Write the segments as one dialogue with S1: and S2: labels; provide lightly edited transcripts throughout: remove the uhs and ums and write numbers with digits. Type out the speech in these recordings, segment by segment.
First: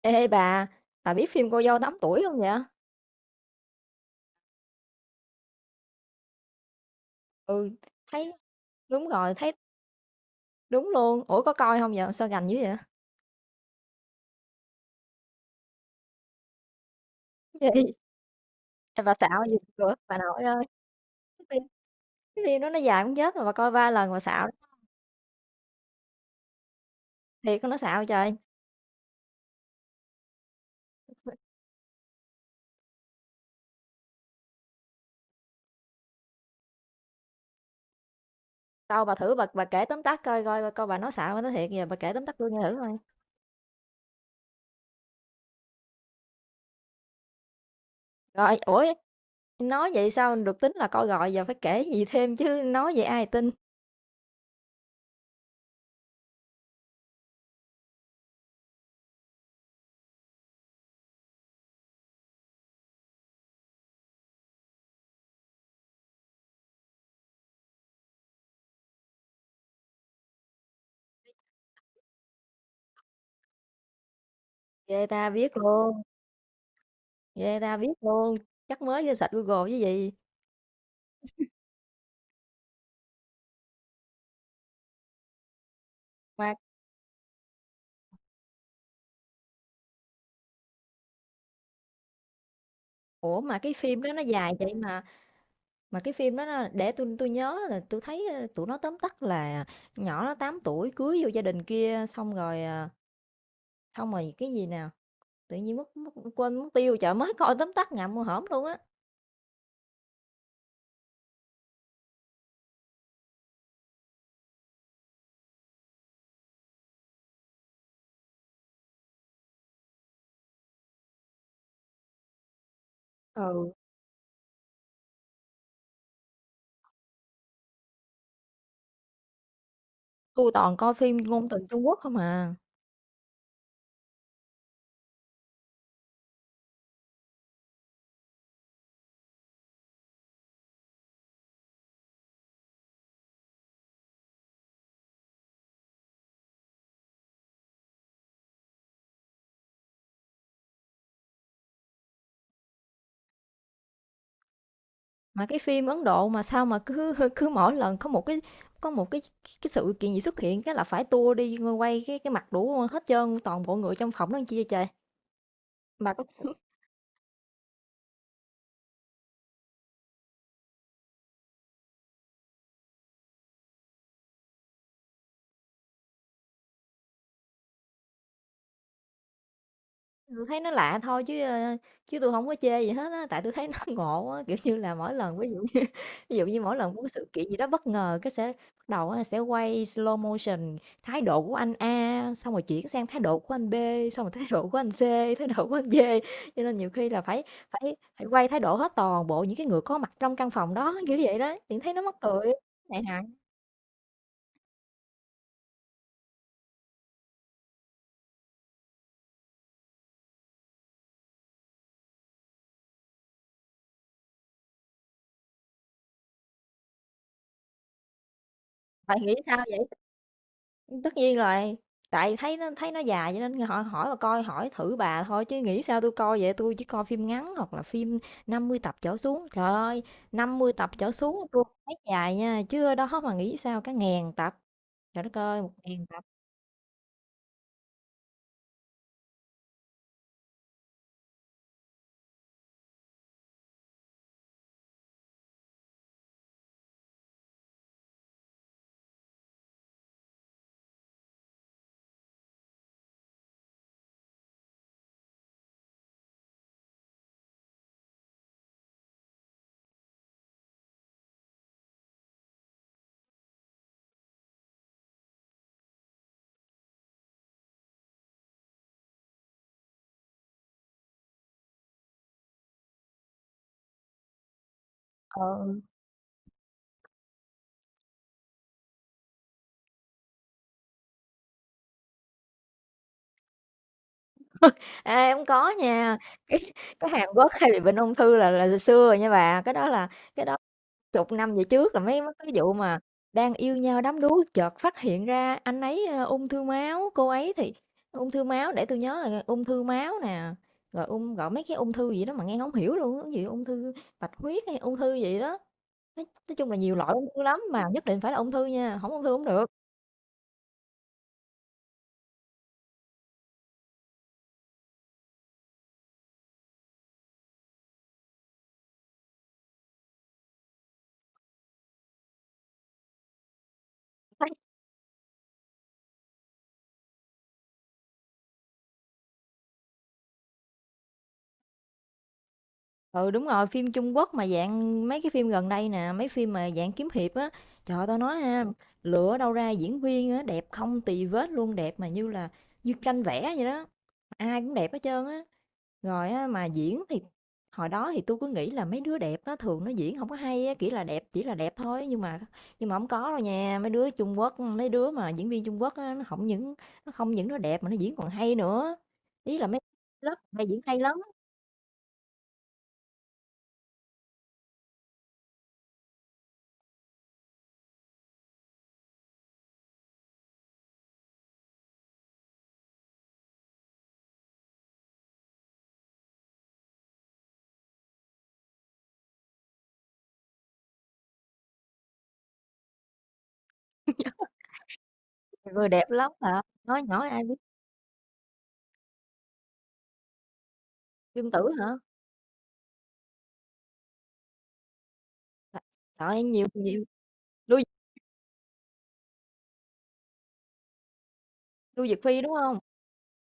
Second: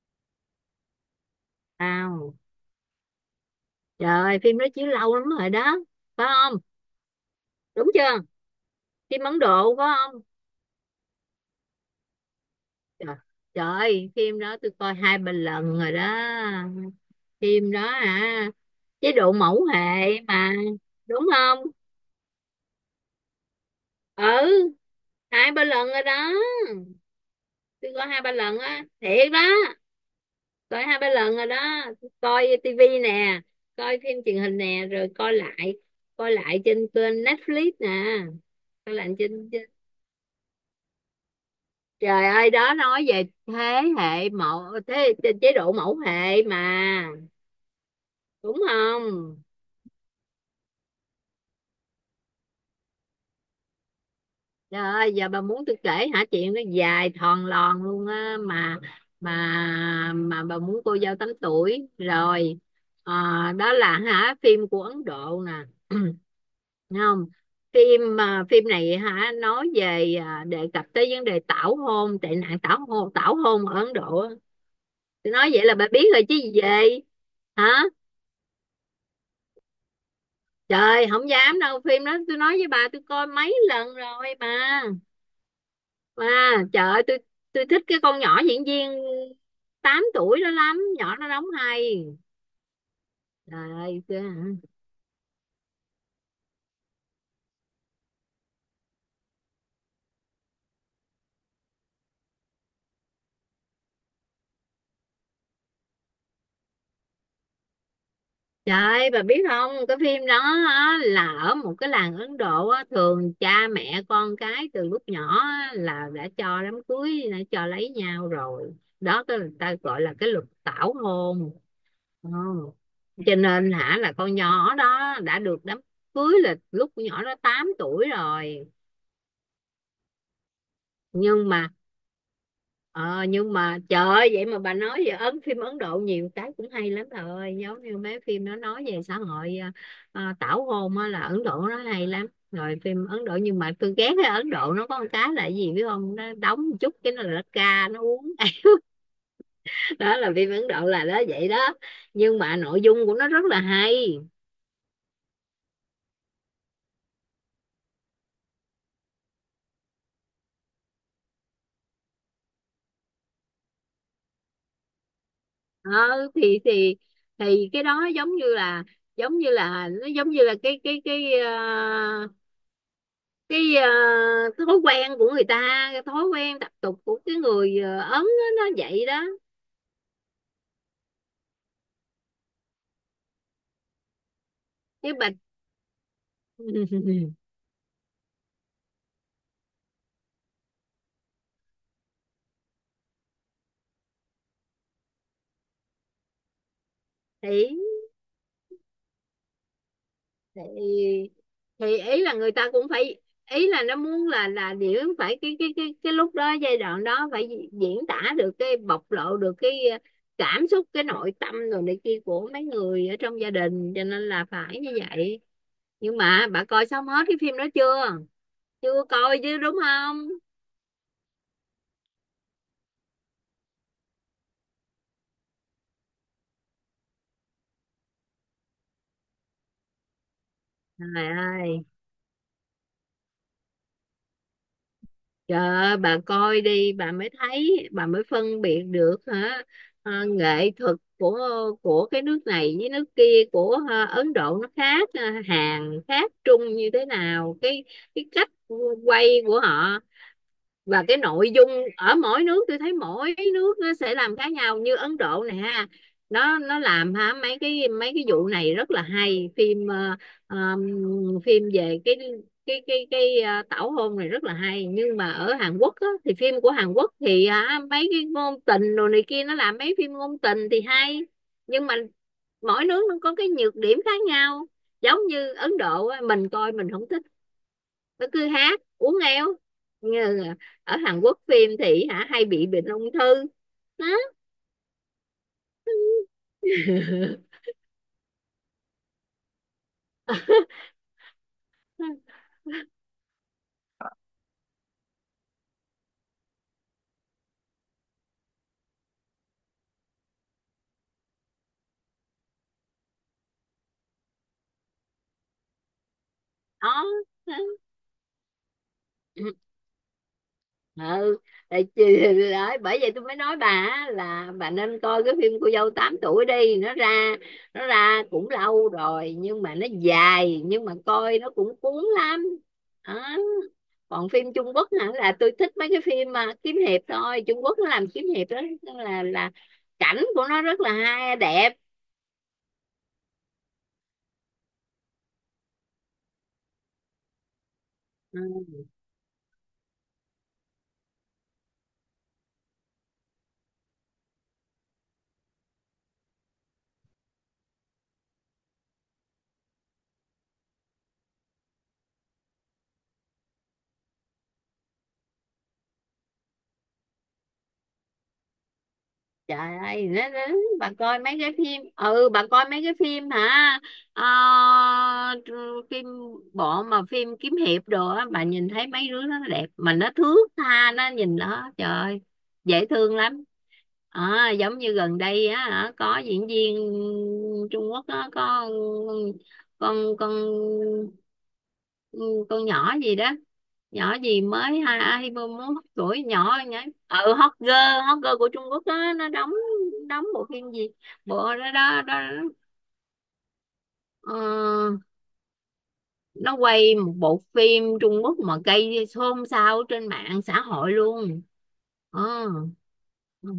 S1: Ê bà biết phim Cô dâu 8 tuổi
S2: Tao,
S1: không vậy?
S2: trời ơi, phim đó chiếu lâu lắm rồi đó, phải không?
S1: Ừ,
S2: Đúng chưa?
S1: thấy đúng
S2: Phim
S1: rồi,
S2: Ấn
S1: thấy
S2: Độ phải không?
S1: đúng luôn. Ủa có coi không vậy? Sao gành dữ vậy?
S2: Trời, trời ơi, phim đó tôi coi hai ba lần rồi đó.
S1: Gì?
S2: Phim đó hả?
S1: Em
S2: Chế
S1: bà
S2: độ
S1: xạo gì
S2: mẫu
S1: cửa bà
S2: hệ
S1: nội
S2: mà,
S1: ơi.
S2: đúng
S1: Cái
S2: không?
S1: phim, cái phim đó nó dài cũng chết mà bà coi ba lần mà xạo.
S2: Ừ, hai ba lần rồi đó.
S1: Thiệt con nó
S2: Tôi
S1: xạo
S2: coi hai ba
S1: trời.
S2: lần á, thiệt đó. Coi hai ba lần rồi đó. Tôi coi tivi nè, coi phim truyền hình nè, rồi coi lại, coi lại trên kênh Netflix nè, coi
S1: Đâu bà
S2: lại
S1: thử bà
S2: trên...
S1: bà kể tóm tắt coi bà nói xạo nó, thiệt giờ bà kể tóm
S2: Trời
S1: tắt
S2: ơi,
S1: luôn nghe
S2: đó
S1: thử coi.
S2: nói về thế hệ mẫu, thế chế chế độ mẫu hệ mà, đúng
S1: Rồi, ủa,
S2: không?
S1: nói vậy sao được tính là coi, rồi giờ phải kể gì thêm chứ, nói vậy ai tin.
S2: Trời ơi, giờ bà muốn tôi kể hả? Chuyện nó dài thòn lòn luôn á, mà bà muốn cô dâu 8 tuổi rồi. Ờ, đó là hả, phim của Ấn Độ nè. Thấy không? Phim à, phim này hả, nói về à, đề cập tới vấn đề tảo hôn, tệ nạn tảo hôn, tảo hôn ở Ấn Độ á.
S1: Ghê ta
S2: Tôi nói
S1: biết
S2: vậy là bà
S1: luôn.
S2: biết rồi chứ gì vậy?
S1: Ghê ta
S2: Hả?
S1: biết luôn. Chắc mới vô sạch Google chứ gì.
S2: Trời, không dám đâu, phim đó tôi nói với bà, tôi coi mấy lần rồi bà. Bà, trời ơi, tôi thích cái con nhỏ diễn viên 8 tuổi đó lắm, nhỏ nó đóng hay.
S1: Ủa, mà
S2: Trời
S1: cái phim
S2: ơi,
S1: đó
S2: kìa.
S1: nó dài vậy mà cái phim đó nó, để tôi nhớ là tôi thấy, tụi nó tóm tắt là nhỏ nó 8 tuổi cưới vô gia đình kia xong rồi, xong rồi cái gì nè, tự nhiên mất mất quên mất tiêu, chợ mới coi tóm tắt ngậm mua hổm luôn
S2: Trời
S1: á.
S2: ơi, bà biết không, cái phim đó á, là ở một cái làng Ấn Độ á, thường cha mẹ con cái từ lúc nhỏ á, là đã cho đám cưới, đã cho lấy nhau rồi đó, cái người ta gọi là cái luật tảo hôn. Ừ. Cho
S1: Ừ.
S2: nên hả, là con nhỏ đó đã được đám cưới là lúc con nhỏ đó 8 tuổi rồi.
S1: Tôi toàn coi phim ngôn
S2: Nhưng
S1: tình
S2: mà
S1: Trung Quốc không à,
S2: ờ, nhưng mà trời ơi, vậy mà bà, nói về ấn, phim Ấn Độ nhiều cái cũng hay lắm bà ơi, giống như mấy phim nó nói về xã hội, tảo hôn á, là Ấn Độ nó hay lắm, rồi phim Ấn Độ. Nhưng mà tôi ghét cái Ấn Độ, nó có một cái là cái gì biết không, nó đóng một chút cái nó là nó ca nó uống. Đó là phim Ấn Độ là đó, vậy đó, nhưng mà nội dung của nó rất là hay.
S1: mà cái phim Ấn Độ mà sao mà cứ cứ mỗi lần có một cái sự kiện gì xuất hiện cái là phải tua đi quay cái mặt đủ hết trơn, toàn bộ người trong phòng đó, làm chi vậy trời?
S2: Ờ,
S1: Bà có,
S2: thì thì cái đó giống như là, giống như là, nó giống như là cái cái cái, cái thói quen của người ta, cái thói quen tập tục của cái người Ấn á, nó vậy đó.
S1: tôi thấy nó lạ thôi chứ, chứ tôi không có chê gì hết á, tại tôi thấy nó ngộ á, kiểu như là,
S2: Cái
S1: mỗi
S2: bạch.
S1: lần ví dụ như ví dụ như mỗi lần có cái sự kiện gì đó bất ngờ, cái sẽ bắt đầu á, sẽ quay slow motion thái độ của anh A, xong rồi chuyển sang thái độ của anh B, xong rồi thái độ của anh C, thái độ của anh D, cho nên nhiều khi là phải
S2: thì
S1: phải phải quay thái độ hết toàn bộ những cái người có mặt trong căn phòng đó, kiểu
S2: thì
S1: vậy đó, thì thấy
S2: thì
S1: nó mắc
S2: ý là
S1: cười,
S2: người ta cũng
S1: này nọ.
S2: phải, ý là nó muốn là điểm phải cái cái lúc đó, giai đoạn đó phải diễn tả được, cái bộc lộ được cái cảm xúc, cái nội tâm rồi này kia của mấy người ở trong gia đình, cho nên là phải như vậy. Nhưng mà bà coi xong hết cái phim đó chưa? Chưa
S1: Bạn nghĩ
S2: coi chứ,
S1: sao
S2: đúng
S1: vậy?
S2: không?
S1: Tất nhiên rồi, tại thấy nó dài cho nên họ hỏi bà coi, hỏi thử bà thôi chứ nghĩ sao tôi coi vậy, tôi chỉ coi phim ngắn hoặc là phim 50 tập trở xuống. Trời ơi, 50 tập trở
S2: Trời
S1: xuống tôi
S2: ơi.
S1: thấy dài nha, chứ ở đó mà nghĩ sao cả ngàn tập. Trời đất
S2: Trời
S1: ơi, một
S2: ơi,
S1: ngàn
S2: bà
S1: tập.
S2: coi đi, bà mới thấy, bà mới phân biệt được hả. Ờ, nghệ thuật của cái nước này với nước kia, của Ấn Độ nó khác, Hàn khác Trung như thế nào, cái cách quay của họ và cái nội dung ở mỗi nước. Tôi thấy mỗi nước nó sẽ làm khác nhau, như Ấn Độ này ha, nó làm ha, mấy cái, mấy cái vụ này rất là hay. Phim ờm, phim về cái cái tảo hôn này rất là hay. Nhưng mà ở Hàn Quốc á, thì phim của Hàn Quốc thì hả, mấy cái ngôn tình đồ này kia, nó làm mấy phim ngôn tình thì hay. Nhưng mà mỗi nước nó có cái nhược điểm khác nhau. Giống như
S1: Ờ.
S2: Ấn Độ á, mình coi mình không thích, nó cứ hát uống éo, như ở Hàn Quốc phim thì hả hay bị bệnh ung thư đó.
S1: Ê, hông có nha, cái cái Hàn Quốc hay bị bệnh ung thư là từ xưa rồi nha bà, cái đó chục năm về trước là mấy mấy cái vụ mà đang yêu nhau đắm đuối chợt phát hiện ra anh ấy, ung thư máu, cô ấy thì ung thư máu, để tôi nhớ rồi, ung thư máu nè, rồi ung, gọi mấy cái ung thư gì đó mà nghe không hiểu luôn cái gì, ung thư bạch huyết hay ung thư gì đó. Nói chung là nhiều
S2: Đó,
S1: loại ung thư lắm mà nhất định phải là ung thư nha, không ung thư hổng được.
S2: ừ. Tại chị-, bởi vậy tôi mới nói bà là bà nên coi cái phim cô dâu 8 tuổi đi, nó ra, nó ra cũng lâu rồi nhưng mà nó dài, nhưng mà coi nó cũng cuốn lắm đó. Còn phim Trung Quốc hả, là tôi thích mấy cái phim mà kiếm hiệp thôi. Trung Quốc nó làm kiếm hiệp đó, là cảnh của nó rất là hay, đẹp.
S1: Ừ, đúng rồi, phim Trung Quốc mà dạng mấy cái phim gần đây nè, mấy phim mà dạng kiếm hiệp á, trời ơi, tao nói ha,
S2: Ừ.
S1: lựa đâu ra diễn viên á, đẹp không tì vết luôn, đẹp mà như là như tranh vẽ vậy đó, ai cũng đẹp hết trơn á. Rồi á, mà diễn thì hồi đó thì tôi cứ nghĩ là mấy đứa đẹp á, thường nó diễn không có hay á, kiểu là đẹp chỉ là đẹp thôi, nhưng mà không có đâu nha, mấy đứa Trung Quốc, mấy đứa mà diễn viên Trung Quốc á, nó không những nó đẹp mà nó diễn còn hay nữa. Ý là
S2: Trời
S1: mấy
S2: ơi,
S1: lớp hay diễn
S2: bà
S1: hay lắm.
S2: coi mấy cái phim, ừ, bà coi mấy cái phim hả. Ờ, phim bộ mà phim kiếm hiệp đồ á, bà nhìn thấy mấy đứa nó đẹp mà nó thước tha, nó nhìn nó trời ơi, dễ thương lắm. Ờ, giống như gần đây á hả, có diễn viên Trung Quốc á, có con ừ, con nhỏ gì đó, nhỏ gì mới hai ai vô muốn hot
S1: Người đẹp
S2: tuổi
S1: lắm
S2: nhỏ
S1: hả?
S2: nhá,
S1: Nói nhỏ
S2: ừ,
S1: ai
S2: hot
S1: biết,
S2: girl, hot girl của Trung Quốc đó. Nó đóng, đóng bộ phim gì,
S1: Dương
S2: bộ
S1: Tử
S2: đó
S1: hả?
S2: đó, đó, ờ,
S1: À, trời ơi,
S2: nó
S1: nhiều
S2: quay
S1: nhiều
S2: một bộ
S1: Lưu
S2: phim Trung Quốc mà gây xôn xao trên mạng xã hội luôn.
S1: Lưu Diệc
S2: Ờ,
S1: Phi, đúng không?
S2: ừ.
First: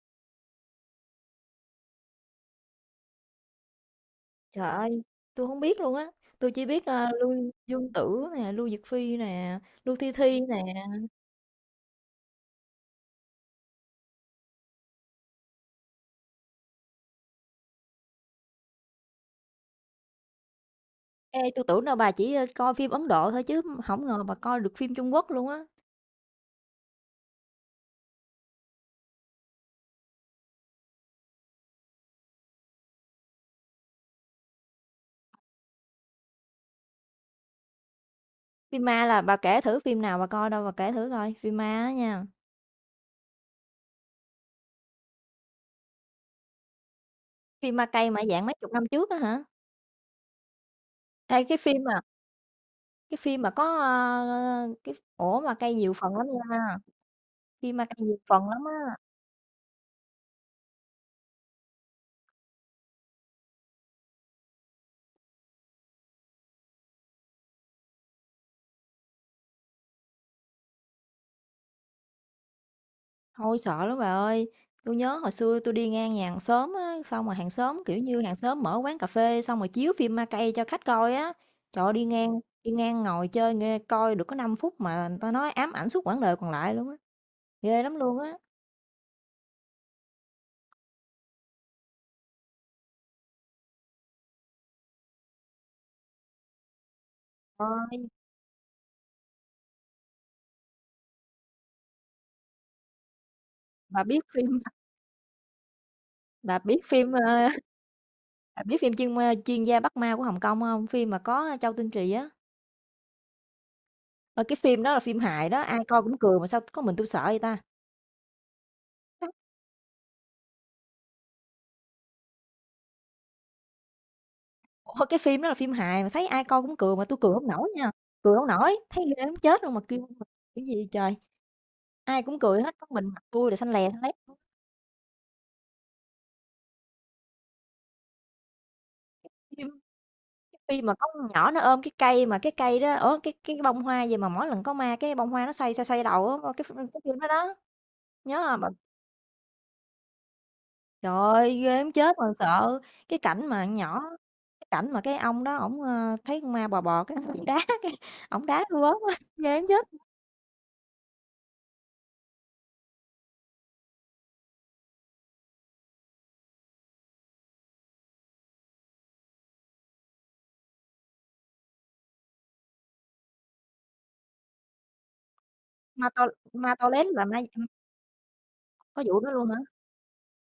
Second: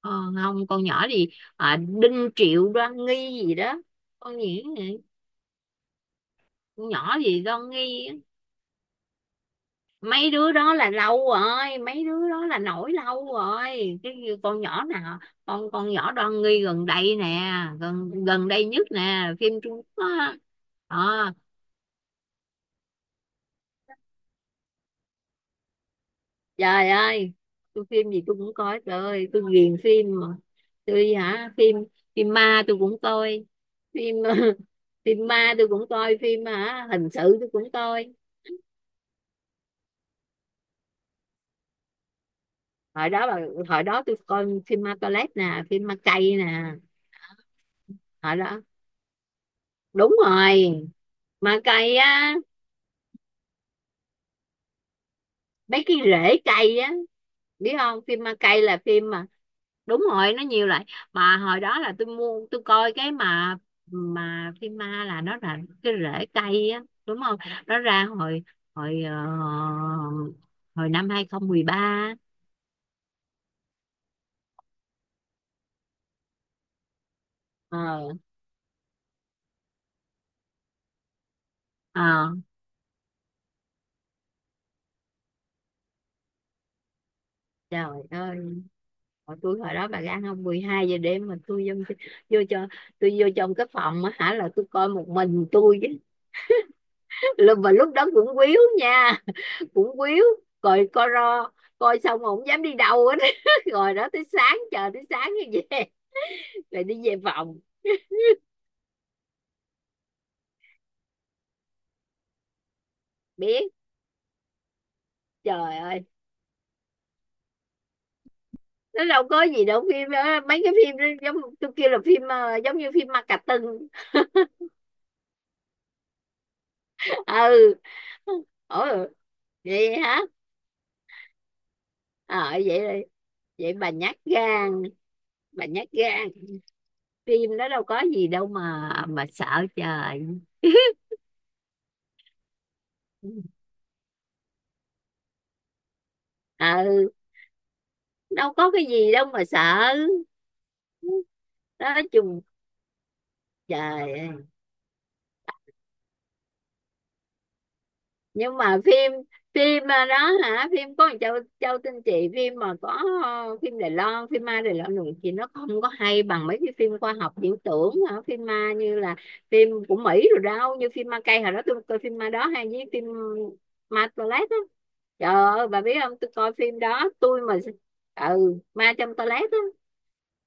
S2: Ờ, không, con nhỏ gì, à, Đinh Triệu Đoan Nghi gì đó, con gì
S1: Trời ơi,
S2: vậy,
S1: tôi không biết luôn á, tôi chỉ biết,
S2: con nhỏ
S1: Lưu
S2: gì Đoan
S1: Dương
S2: Nghi.
S1: Tử nè, Lưu Diệc Phi nè, Lưu Thi
S2: Mấy
S1: Thi
S2: đứa
S1: nè.
S2: đó là lâu rồi, mấy đứa đó là nổi lâu rồi, cái như con nhỏ nào, con nhỏ Đoan Nghi gần đây nè, gần gần đây nhất nè, phim Trung Quốc á. Ờ,
S1: Ê, tôi tưởng đâu bà chỉ, coi phim Ấn Độ thôi chứ không ngờ bà coi được phim Trung Quốc luôn á.
S2: trời ơi, tôi phim gì tôi cũng coi, trời ơi, tôi ghiền phim mà. Tôi hả, phim, phim ma tôi cũng coi, phim phim ma tôi cũng coi, phim hả hình sự tôi cũng coi.
S1: Phim ma là bà kể thử phim nào bà coi đâu, bà kể thử coi, phim ma á nha.
S2: Hồi đó là, hồi đó tôi coi phim ma toilet nè, phim ma cây nè.
S1: Phim ma cay mà
S2: Hồi
S1: dạng mấy
S2: đó,
S1: chục năm trước á hả?
S2: đúng rồi,
S1: Hay
S2: ma cây á,
S1: cái phim mà có, cái ổ mà ma cay
S2: mấy
S1: nhiều
S2: cái
S1: phần lắm
S2: rễ
S1: nha,
S2: cây á, biết
S1: phim ma
S2: không,
S1: cay nhiều
S2: phim ma
S1: phần
S2: cây
S1: lắm
S2: là
S1: á.
S2: phim mà, đúng rồi, nó nhiều lại. Mà hồi đó là tôi mua tôi coi cái mà phim ma là nó là cái rễ cây á, đúng không? Nó ra hồi, hồi hồi năm 2013.
S1: Thôi sợ lắm bà ơi, tôi nhớ hồi xưa tôi đi ngang nhà hàng xóm á, xong rồi hàng xóm, kiểu
S2: Ờ,
S1: như, hàng xóm mở quán cà phê xong rồi chiếu phim ma cây cho khách coi á. Trời ơi, đi
S2: ờ.
S1: ngang, đi ngang ngồi chơi nghe coi được có 5 phút mà người ta nói ám ảnh suốt quãng đời còn lại luôn á. Ghê lắm
S2: Trời
S1: luôn á.
S2: ơi, hồi tôi, hồi đó bà gan không, 12 giờ đêm mà tôi vô, vô cho, tôi vô trong cái phòng á hả, là tôi coi một mình tôi chứ. Là mà lúc
S1: Ôi,
S2: đó cũng quýu nha, cũng quýu, coi coi ro coi xong mà không dám đi đâu hết, rồi
S1: bà
S2: đó
S1: biết
S2: tới sáng,
S1: phim
S2: chờ tới sáng như vậy,
S1: bà biết
S2: rồi đi
S1: phim,
S2: về
S1: ơ,
S2: phòng.
S1: bà biết phim chuyên Chuyên gia Bắt Ma của Hồng Kông không? Phim mà có Châu Tinh Trì á.
S2: Biết.
S1: Ơ, cái phim đó là phim hài đó,
S2: Trời
S1: ai coi
S2: ơi,
S1: cũng cười mà sao có mình tôi sợ vậy ta?
S2: nó đâu có gì đâu phim đó. Mấy cái phim đó giống tôi kêu là phim giống như phim ma cà tưng.
S1: Ủa, cái phim đó là phim hài mà thấy ai coi cũng cười mà tôi cười không nổi
S2: Ừ.
S1: nha, cười không nổi, thấy
S2: Ủa,
S1: ghê muốn chết luôn mà
S2: vậy
S1: kêu
S2: hả?
S1: mà cái gì trời. Ai cũng
S2: Ờ,
S1: cười hết,
S2: vậy
S1: có mình
S2: rồi
S1: mặt tui là xanh
S2: vậy bà
S1: lè xanh lét.
S2: nhát gan, bà nhát gan, phim đó đâu có gì đâu mà sợ.
S1: Phim
S2: Trời.
S1: phim mà có con nhỏ nó ôm cái cây mà cái cây đó ở cái bông hoa gì mà mỗi lần có ma cái bông hoa nó xoay, xoay, xoay đầu á, cái ph cái
S2: Ừ,
S1: phim đó đó, nhớ
S2: đâu
S1: hông
S2: có
S1: bạn?
S2: cái gì đâu mà sợ.
S1: Trời ơi, ghê
S2: Đó
S1: muốn chết mà
S2: chung.
S1: sợ. Cái cảnh mà con nhỏ
S2: Trời ơi.
S1: cái cảnh mà cái ông đó ổng, thấy con ma bò bò cái ổng
S2: Nhưng
S1: đá
S2: mà
S1: tui bớn
S2: phim,
S1: quá, ghê muốn
S2: phim
S1: chết.
S2: mà đó hả, phim có Châu, Châu Tinh Chị, phim mà có phim Đài Loan, phim ma Đài Loan rồi chị, nó không có hay bằng mấy cái phim khoa học viễn tưởng hả? Phim ma như là phim của Mỹ, rồi đâu như phim ma cây hồi đó tôi coi, phim ma đó hay, với phim ma toilet á. Trời ơi, bà biết
S1: Ma
S2: không,
S1: to
S2: tôi coi
S1: ma
S2: phim
S1: to lớn
S2: đó
S1: là ma
S2: tôi mà, ừ, ma
S1: Có
S2: trong
S1: vụ đó
S2: toilet
S1: luôn hả?
S2: á.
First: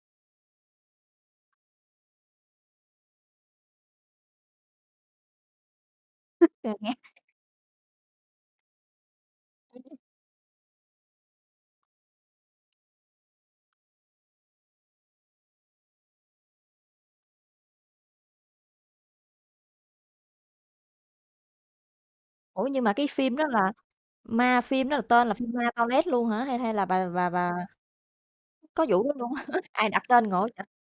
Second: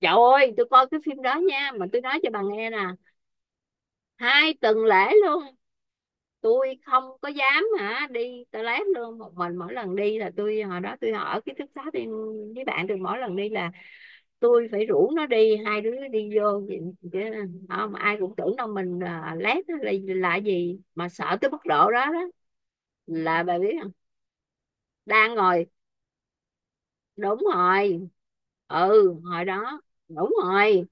S2: Trời ơi, tôi coi cái phim đó nha, mà tôi nói cho bà nghe nè, 2 tuần lễ luôn
S1: Được
S2: tôi
S1: nghe.
S2: không có dám hả đi toilet luôn một mình. Mỗi lần đi là tôi, hồi đó tôi ở ký túc xá tôi với bạn tôi, mỗi lần đi là tôi phải rủ nó đi, hai đứa đi vô vậy-, chứ không ai cũng tưởng đâu mình à, lét á, là gì mà sợ tới mức độ đó đó
S1: Ủa, nhưng mà cái phim
S2: là,
S1: đó
S2: bà
S1: là
S2: biết không.
S1: ma, phim đó là tên là
S2: Đang
S1: phim
S2: ngồi.
S1: ma toilet luôn hả? Hay hay là bà bà
S2: Đúng
S1: bà
S2: rồi.
S1: có vụ đó
S2: Ừ,
S1: luôn á?
S2: hồi đó.
S1: Ai đặt tên
S2: Đúng
S1: ngộ vậy?
S2: rồi,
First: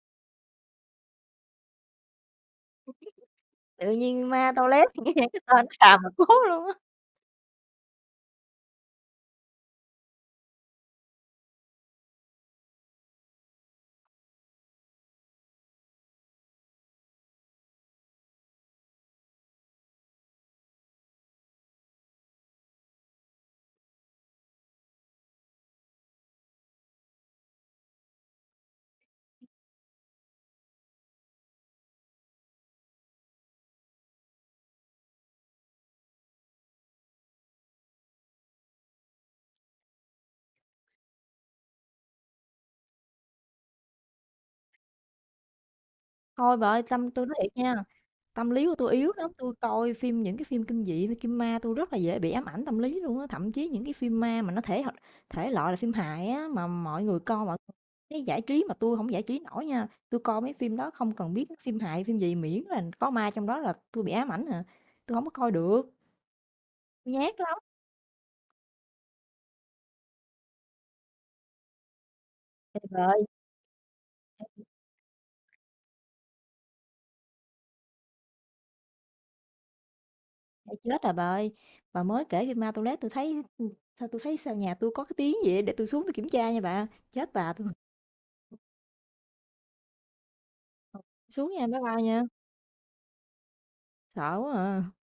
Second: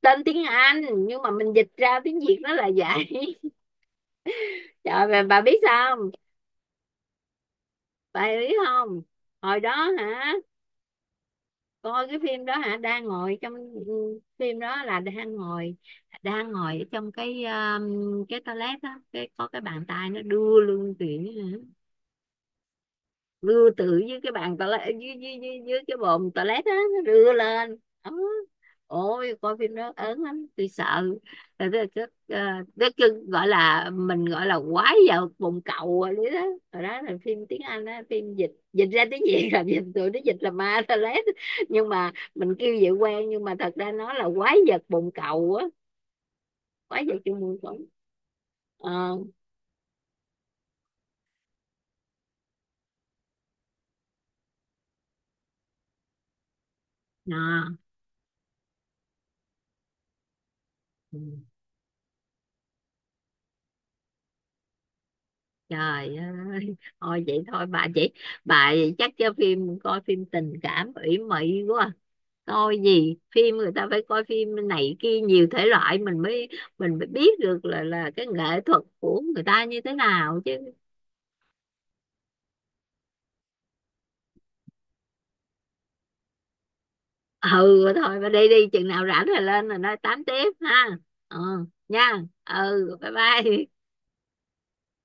S2: tên tiếng Anh nhưng mà mình dịch ra tiếng Việt nó là vậy.
S1: Tự nhiên ma toilet,
S2: Trời
S1: nghe cái
S2: bà biết
S1: tên nó
S2: sao,
S1: xàm mà cố luôn á.
S2: bà biết không, hồi đó hả, coi cái phim đó hả, đang ngồi trong, ừ, phim đó là đang ngồi, đang ngồi ở trong cái toilet đó, cái có cái bàn tay nó đưa luôn chuyện hả, rưa từ dưới cái bàn toilet, dưới cái bồn toilet á, nó rưa lên ấm. Ôi, coi phim đó ớn lắm, tôi sợ. Rồi tôi, à, tôi, kêu-, gọi là mình gọi là quái vào bồn cầu rồi đấy đó. Rồi đó là phim tiếng Anh á, phim dịch, dịch ra tiếng Việt là dịch, tụi nó dịch là ma toilet, nhưng mà mình kêu vậy quen, nhưng mà thật ra nó là quái vật bồn cầu á,
S1: Thôi bà ơi,
S2: quái vật
S1: tôi nói
S2: trong
S1: thiệt
S2: bồn
S1: nha,
S2: cầu.
S1: tâm lý của tôi yếu
S2: Ờ
S1: lắm, tôi coi phim, những cái phim kinh dị với kim ma tôi rất là dễ bị ám ảnh tâm lý luôn á, thậm chí những cái phim ma mà nó thể loại là phim hài á mà mọi người coi, mọi
S2: à.
S1: cái giải trí mà tôi không giải trí nổi nha, tôi coi mấy phim đó không cần biết nó phim hài phim gì, miễn là có ma trong đó là tôi bị ám ảnh à, tôi không có coi được,
S2: Trời ơi,
S1: tôi
S2: thôi
S1: nhát
S2: vậy
S1: lắm.
S2: thôi bà chị, bà chắc cho phim, coi phim tình cảm ủy mị quá, coi
S1: Trời
S2: gì,
S1: ơi,
S2: phim người ta phải coi phim này kia nhiều thể loại, mình mới, mình mới biết được là cái nghệ thuật của người ta như thế nào
S1: đã
S2: chứ.
S1: chết rồi bà ơi, bà mới kể phim ma, tôi lát tôi thấy, sao tôi thấy sao nhà tôi có cái tiếng gì vậy? Để tôi xuống tôi kiểm tra nha bà, chết
S2: Ừ,
S1: bà tôi.
S2: thôi bà đi đi, chừng nào rảnh rồi lên rồi nói tám tiếp ha. Ừ,
S1: Xuống nha, bye bye
S2: nha,
S1: nha.
S2: ừ, bye bye.
S1: Sợ quá à.